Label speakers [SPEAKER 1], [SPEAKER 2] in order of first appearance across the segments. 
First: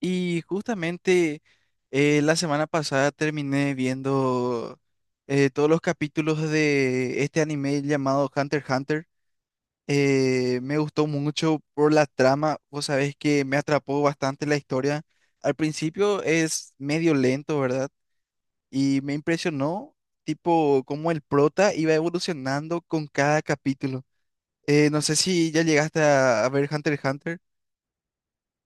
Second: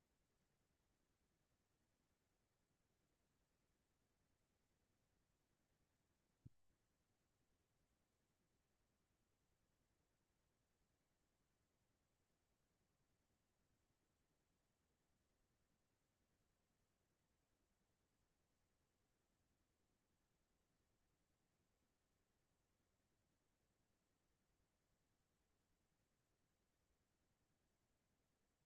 [SPEAKER 1] Y justamente la semana pasada terminé viendo todos los capítulos de este anime llamado Hunter x Hunter. Me gustó mucho por la trama, vos sabés que me atrapó bastante la historia. Al principio es medio lento, ¿verdad? Y me impresionó, tipo, cómo el prota iba evolucionando con cada capítulo. No sé si ya llegaste a, ver Hunter x Hunter.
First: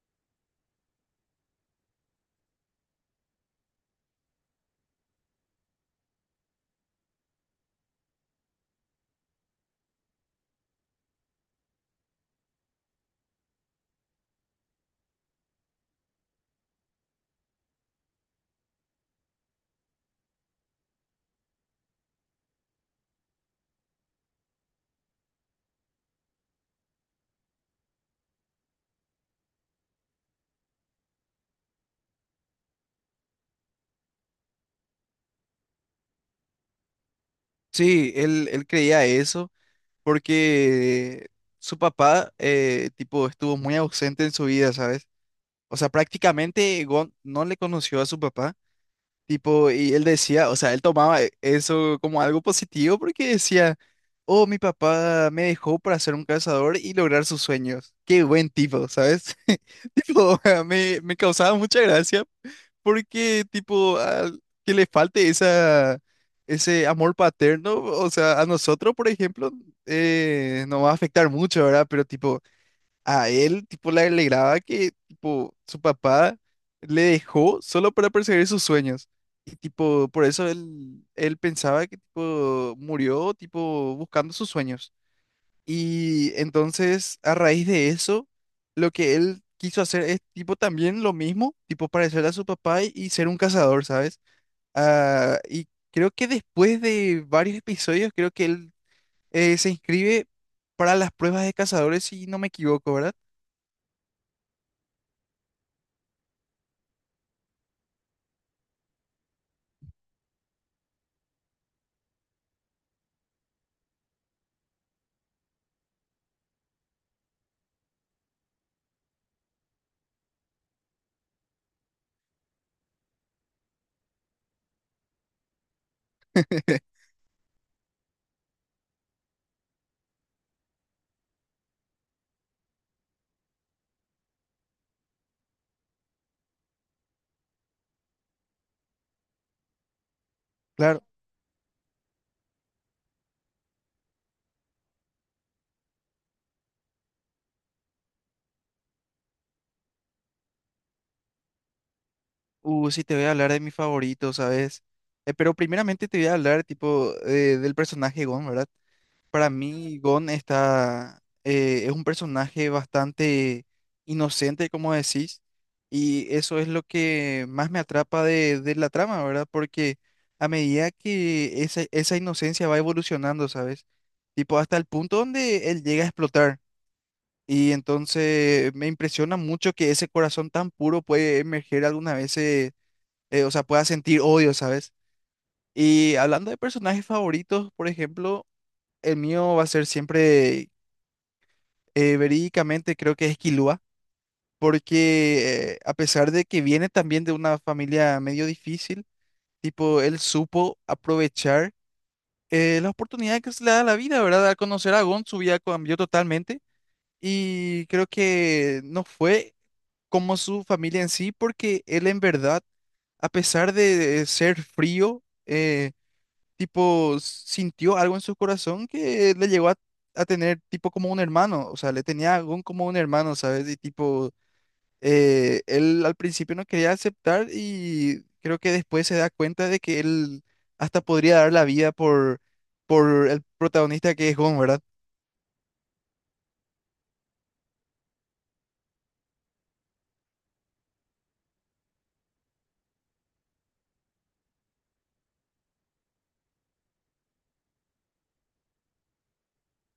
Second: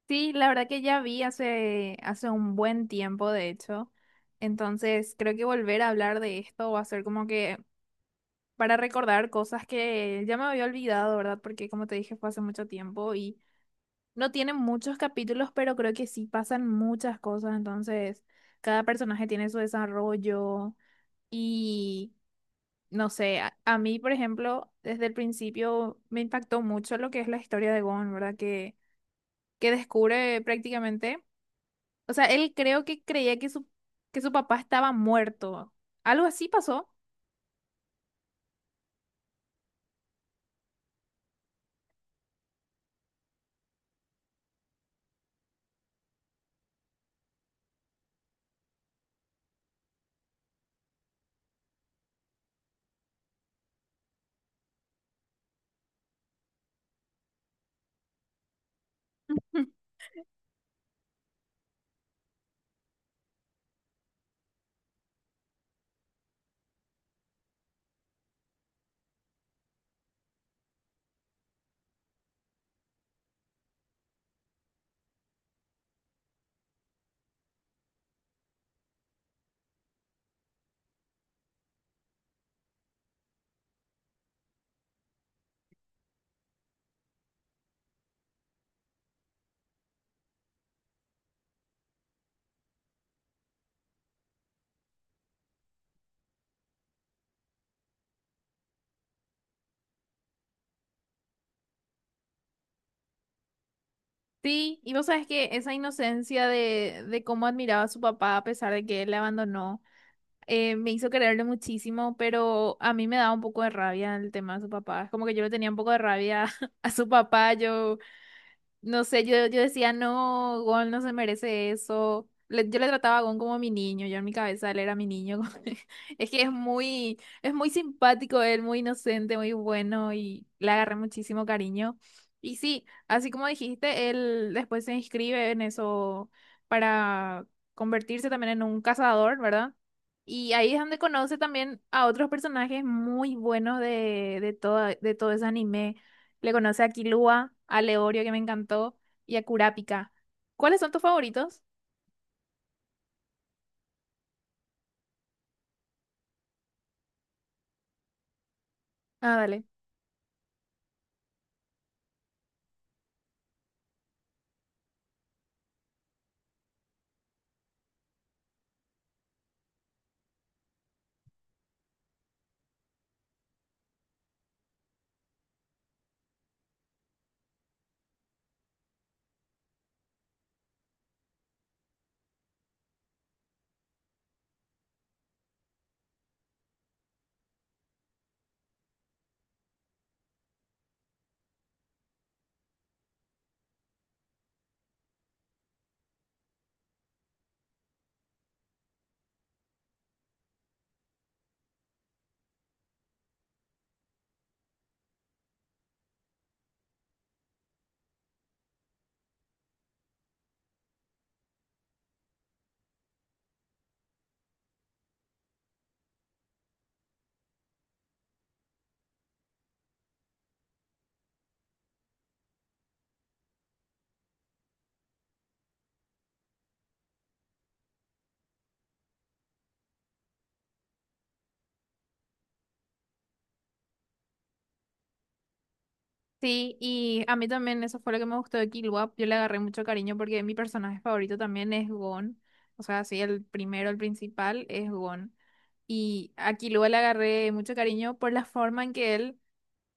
[SPEAKER 2] Sí, la verdad que ya vi hace un buen tiempo, de hecho. Entonces, creo que volver a hablar de esto va a ser como que para recordar cosas que ya me había olvidado, ¿verdad? Porque como te dije, fue hace mucho tiempo y no tienen muchos capítulos, pero creo que sí pasan muchas cosas. Entonces, cada personaje tiene su desarrollo y, no sé, a mí, por ejemplo, desde el principio me impactó mucho lo que es la historia de Gon, ¿verdad? Que descubre prácticamente. O sea, él creo que creía que que su papá estaba muerto. Algo así pasó.
[SPEAKER 1] Sí, él creía eso porque su papá, tipo, estuvo muy ausente en su vida, ¿sabes? O sea, prácticamente Gon no le conoció a su papá, tipo, y él decía, o sea, él tomaba eso como algo positivo porque decía, oh, mi papá me dejó para ser un cazador y lograr sus sueños. Qué buen tipo, ¿sabes? Tipo, me causaba mucha gracia porque tipo al que le falte esa ese amor paterno, o sea, a nosotros, por ejemplo, nos va a afectar mucho, ¿verdad? Pero tipo a él tipo le alegraba que tipo su papá le dejó solo para perseguir sus sueños. Y tipo, por eso él pensaba que tipo murió tipo buscando sus sueños. Y entonces, a raíz de eso, lo que él quiso hacer es tipo también lo mismo, tipo parecer a su papá y ser un cazador, ¿sabes? Ah, y creo que después de varios episodios, creo que él se inscribe para las pruebas de cazadores, si no me equivoco, ¿verdad?
[SPEAKER 2] Sí, y vos sabes que esa inocencia de cómo admiraba a su papá a pesar de que él le abandonó, me hizo quererle muchísimo, pero a mí me daba un poco de rabia el tema de su papá. Es como que yo le tenía un poco de rabia a su papá, yo no sé, yo decía, no, Gon no se merece eso. Le- yo le trataba a Gon como mi niño, yo en mi cabeza él era mi niño. Es que es muy simpático él, muy inocente, muy bueno y le agarré muchísimo cariño. Y sí, así como dijiste, él después se inscribe en eso para convertirse también en un cazador, ¿verdad? Y ahí es donde
[SPEAKER 1] Claro,
[SPEAKER 2] conoce también a otros personajes muy buenos de todo ese anime. Le conoce a Kilua, a Leorio, que me encantó, y a Kurapika. ¿Cuáles son tus favoritos?
[SPEAKER 1] sí te voy a hablar de mi favorito, ¿sabes? Pero primeramente te voy a hablar tipo del personaje Gon, ¿verdad?
[SPEAKER 2] Ah,
[SPEAKER 1] Para
[SPEAKER 2] dale.
[SPEAKER 1] mí, Gon es un personaje bastante inocente, como decís, y eso es lo que más me atrapa de la trama, ¿verdad? Porque a medida que esa inocencia va evolucionando, ¿sabes? Tipo, hasta el punto donde él llega a explotar. Y entonces me impresiona mucho que ese corazón tan puro puede emerger algunas veces, o sea, pueda sentir odio, ¿sabes? Y hablando de personajes favoritos, por ejemplo, el mío va a ser siempre verídicamente creo que es Quilúa, porque a pesar de que viene también de una familia medio difícil, tipo, él supo aprovechar la oportunidad que se le da a la vida, ¿verdad? Al conocer a Gon, su vida cambió totalmente y creo que no fue como su familia en sí, porque él en verdad, a pesar de ser frío, tipo, sintió algo en su corazón que le llegó a tener tipo como un hermano, o sea, le tenía a Gon como un hermano, ¿sabes? Y tipo, él al principio no quería aceptar y creo que después se da cuenta de que él hasta podría dar la vida por el protagonista que es Gon, ¿verdad?
[SPEAKER 2] Sí, y a mí también eso fue lo que me gustó de Killua. Yo le agarré mucho cariño porque mi personaje favorito también es Gon. O sea, sí, el primero, el principal es Gon. Y a Killua le agarré mucho cariño por la forma en que él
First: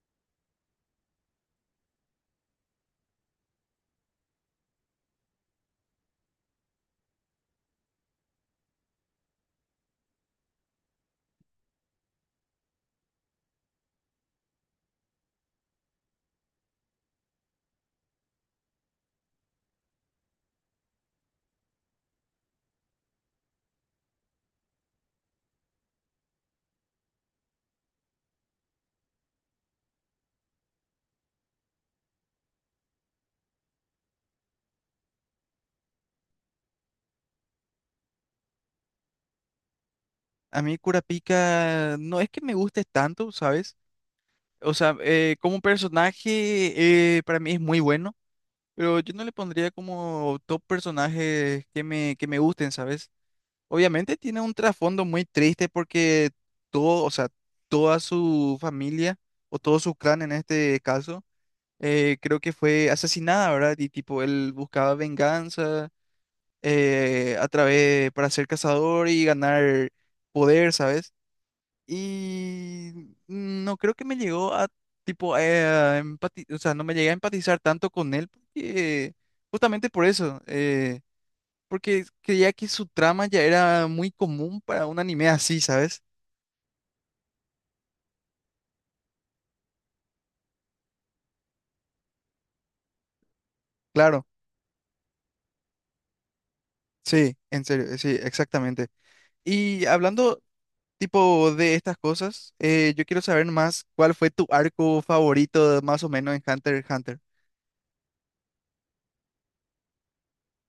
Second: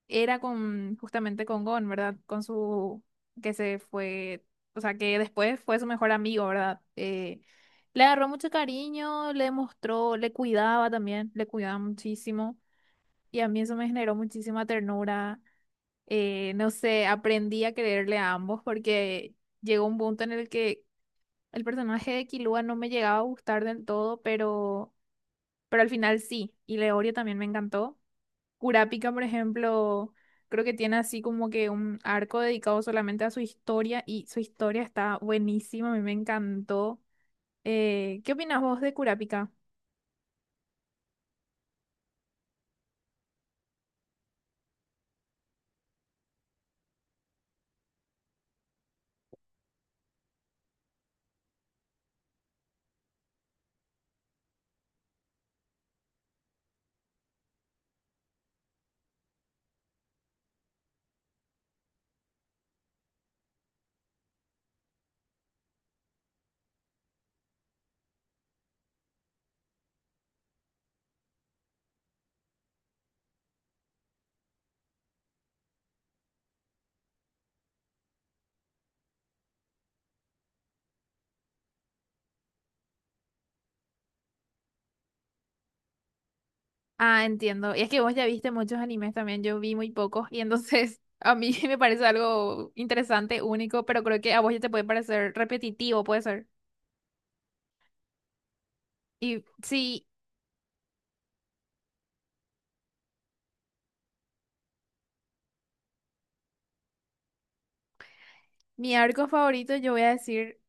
[SPEAKER 2] era con justamente con Gon, ¿verdad? Con su que se fue, o sea, que después fue su mejor amigo, ¿verdad? Le agarró mucho cariño, le mostró, le cuidaba también, le cuidaba muchísimo y a mí eso me generó muchísima ternura. No sé, aprendí a quererle a ambos porque llegó un punto en el que el personaje de Killua no me llegaba a gustar del todo, pero al final sí, y Leorio también me encantó. Kurapika, por ejemplo, creo que tiene así como que un arco dedicado solamente a su historia y su historia está buenísima, a mí me encantó. ¿Qué opinas vos de Kurapika?
[SPEAKER 1] A mí Kurapika no es que me guste tanto, ¿sabes? O sea, como personaje para mí es muy bueno, pero yo no le pondría como top personajes que me gusten, ¿sabes? Obviamente tiene un trasfondo muy triste porque todo, o sea, toda su familia o todo su clan en este caso creo que fue asesinada, ¿verdad? Y tipo, él buscaba venganza a través para ser cazador y ganar poder, ¿sabes? Y no creo que me llegó a tipo o sea, no me llegué a empatizar tanto con él porque justamente por eso, porque creía que su trama ya era muy común para un anime así, ¿sabes?
[SPEAKER 2] Ah, entiendo. Y es que vos ya viste muchos animes también, yo vi muy pocos y entonces a mí me parece algo interesante, único, pero creo
[SPEAKER 1] Claro,
[SPEAKER 2] que a vos ya te puede parecer repetitivo, puede ser.
[SPEAKER 1] sí, en serio, sí, exactamente.
[SPEAKER 2] Y
[SPEAKER 1] Y
[SPEAKER 2] sí,
[SPEAKER 1] hablando tipo de estas cosas, yo quiero saber más cuál fue tu arco favorito más o menos en Hunter x Hunter.
[SPEAKER 2] mi arco favorito yo voy a decir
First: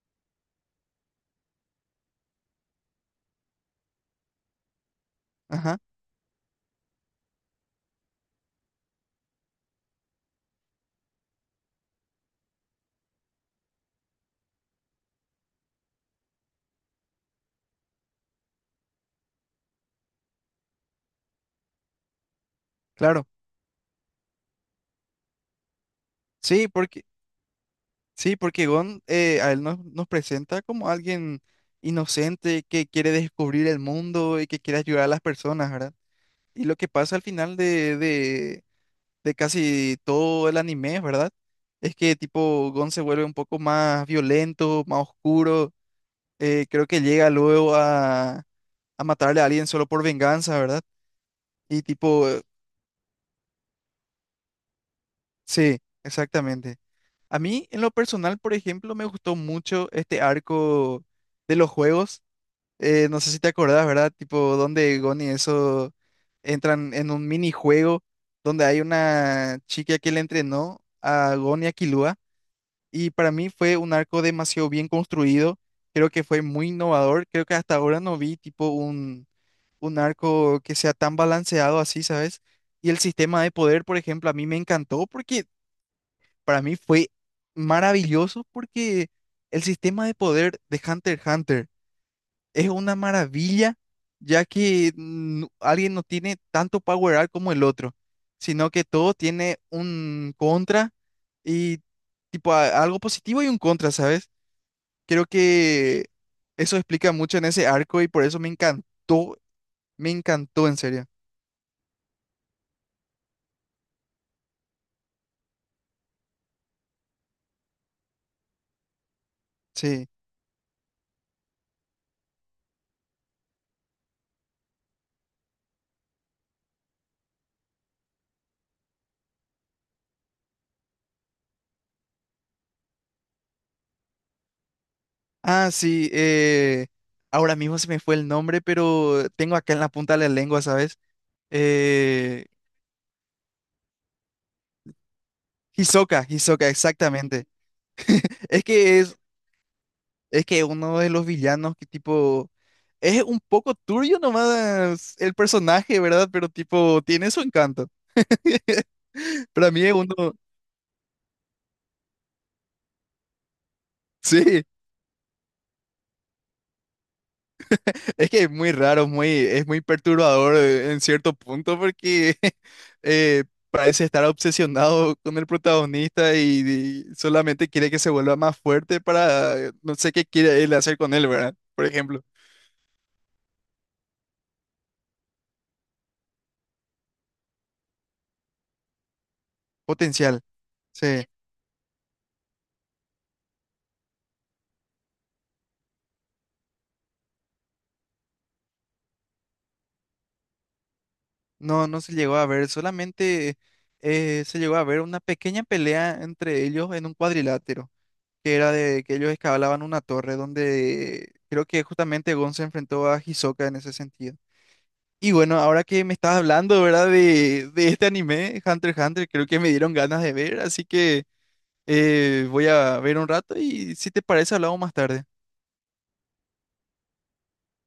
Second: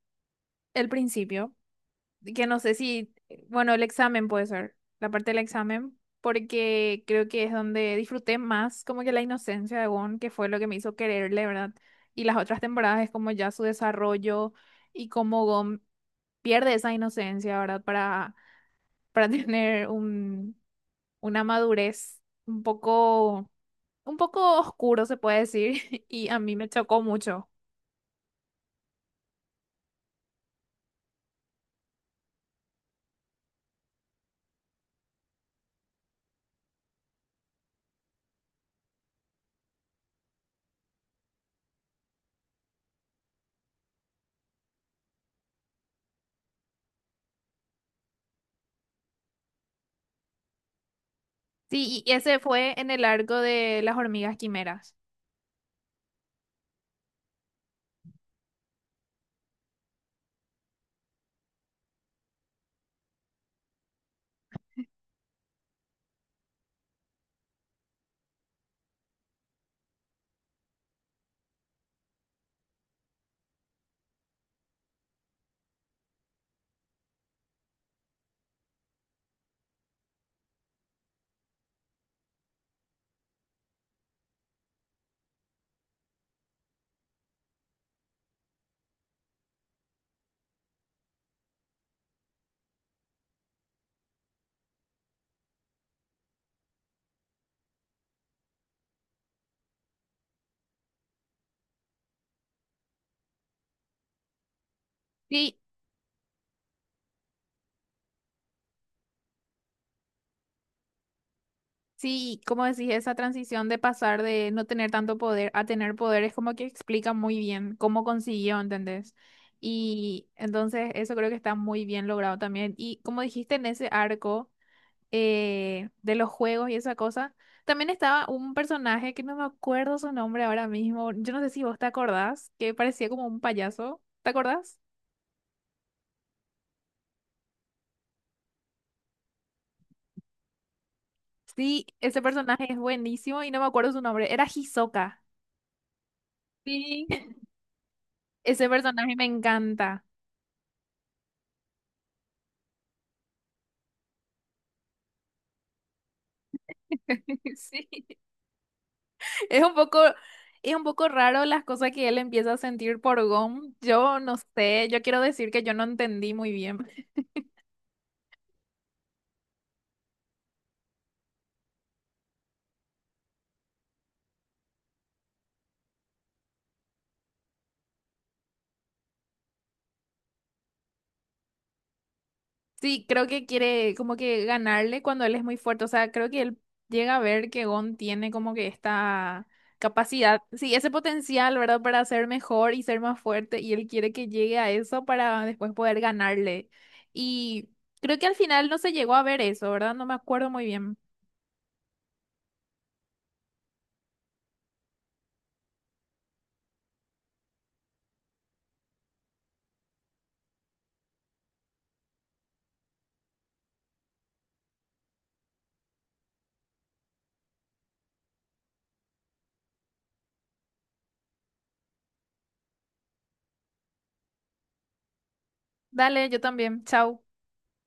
[SPEAKER 2] el principio. Que no sé si, bueno, el examen puede ser, la parte del
[SPEAKER 1] Ajá,
[SPEAKER 2] examen, porque creo que es donde disfruté más como que la inocencia de Gon, que fue lo que me hizo quererle, ¿verdad? Y las otras temporadas es como ya su desarrollo y cómo Gon pierde esa inocencia, ¿verdad? Para tener un, una madurez un
[SPEAKER 1] claro.
[SPEAKER 2] poco, un poco oscuro, se puede decir, y a mí
[SPEAKER 1] Sí,
[SPEAKER 2] me chocó
[SPEAKER 1] porque,
[SPEAKER 2] mucho.
[SPEAKER 1] sí, porque Gon a él nos presenta como alguien inocente que quiere descubrir el mundo y que quiere ayudar a las personas, ¿verdad? Y lo que pasa al final de casi todo el anime, ¿verdad? Es que tipo Gon se vuelve un poco más violento, más oscuro. Creo que llega luego a matarle a alguien solo por venganza, ¿verdad? Y
[SPEAKER 2] Sí, y
[SPEAKER 1] tipo,
[SPEAKER 2] ese fue en el arco de las hormigas quimeras.
[SPEAKER 1] sí, exactamente. A mí, en lo personal, por ejemplo, me gustó mucho este arco de los juegos. No sé si te acordás, ¿verdad? Tipo, donde Gon y eso entran en un minijuego donde hay una chica que le entrenó a Gon y a Killua. Y para mí fue un arco demasiado bien construido. Creo que fue muy innovador. Creo que hasta ahora no vi tipo un arco que sea tan balanceado así, ¿sabes? Y el sistema de poder, por ejemplo, a mí me encantó porque para mí fue maravilloso porque el sistema de poder de Hunter x Hunter es una maravilla, ya que alguien no tiene tanto power up como el otro, sino que todo tiene un contra y tipo algo positivo y un contra, ¿sabes? Creo
[SPEAKER 2] Sí,
[SPEAKER 1] que eso explica mucho en ese arco y por eso me encantó en serio.
[SPEAKER 2] sí, como decís, esa transición de pasar de no tener tanto poder a tener poder es como que explica muy bien cómo consiguió, ¿entendés?
[SPEAKER 1] Sí.
[SPEAKER 2] Y entonces eso creo que está muy bien logrado también. Y como dijiste en ese arco de los juegos y esa cosa, también estaba un personaje que no me acuerdo su nombre ahora mismo. Yo no sé si vos te acordás, que parecía como un payaso. ¿Te acordás?
[SPEAKER 1] Ah, sí, ahora mismo se me fue el nombre, pero tengo acá en la punta de la lengua, ¿sabes?
[SPEAKER 2] Sí, ese
[SPEAKER 1] Eh,
[SPEAKER 2] personaje es buenísimo y no me acuerdo su nombre. Era Hisoka.
[SPEAKER 1] Hisoka, Hisoka,
[SPEAKER 2] Sí.
[SPEAKER 1] exactamente. Es
[SPEAKER 2] Ese
[SPEAKER 1] que
[SPEAKER 2] personaje
[SPEAKER 1] es,
[SPEAKER 2] me encanta.
[SPEAKER 1] es que uno de los villanos que tipo es un poco turbio nomás el personaje, ¿verdad? Pero tipo tiene su encanto.
[SPEAKER 2] Sí, es
[SPEAKER 1] Para
[SPEAKER 2] un
[SPEAKER 1] mí es
[SPEAKER 2] poco,
[SPEAKER 1] uno,
[SPEAKER 2] es un poco raro las cosas que él empieza a sentir por Gon. Yo no
[SPEAKER 1] sí,
[SPEAKER 2] sé, yo quiero decir que yo no entendí muy bien.
[SPEAKER 1] es que es muy raro, muy, es muy perturbador en cierto punto porque eh, parece estar obsesionado con el protagonista y solamente quiere que se vuelva más fuerte para no sé qué quiere él hacer con él, ¿verdad? Por ejemplo,
[SPEAKER 2] Sí, creo que quiere como que ganarle cuando él es muy fuerte. O sea, creo que él llega a ver que Gon tiene como que esta capacidad,
[SPEAKER 1] potencial.
[SPEAKER 2] sí, ese
[SPEAKER 1] Sí,
[SPEAKER 2] potencial, ¿verdad? Para ser mejor y ser más fuerte. Y él quiere que llegue a eso para después poder ganarle. Y creo que al final no se llegó a ver eso, ¿verdad? No me acuerdo muy bien.
[SPEAKER 1] no se llegó a ver, solamente se llegó a ver una pequeña pelea entre ellos en un cuadrilátero, que era de que ellos escalaban una torre donde creo que justamente Gon se enfrentó a Hisoka en ese sentido. Y bueno, ahora que me estás hablando, ¿verdad? De este anime, Hunter x Hunter, creo que me dieron ganas de ver, así que voy a ver un rato y si te parece hablamos más tarde.
[SPEAKER 2] Dale, yo también. Chao.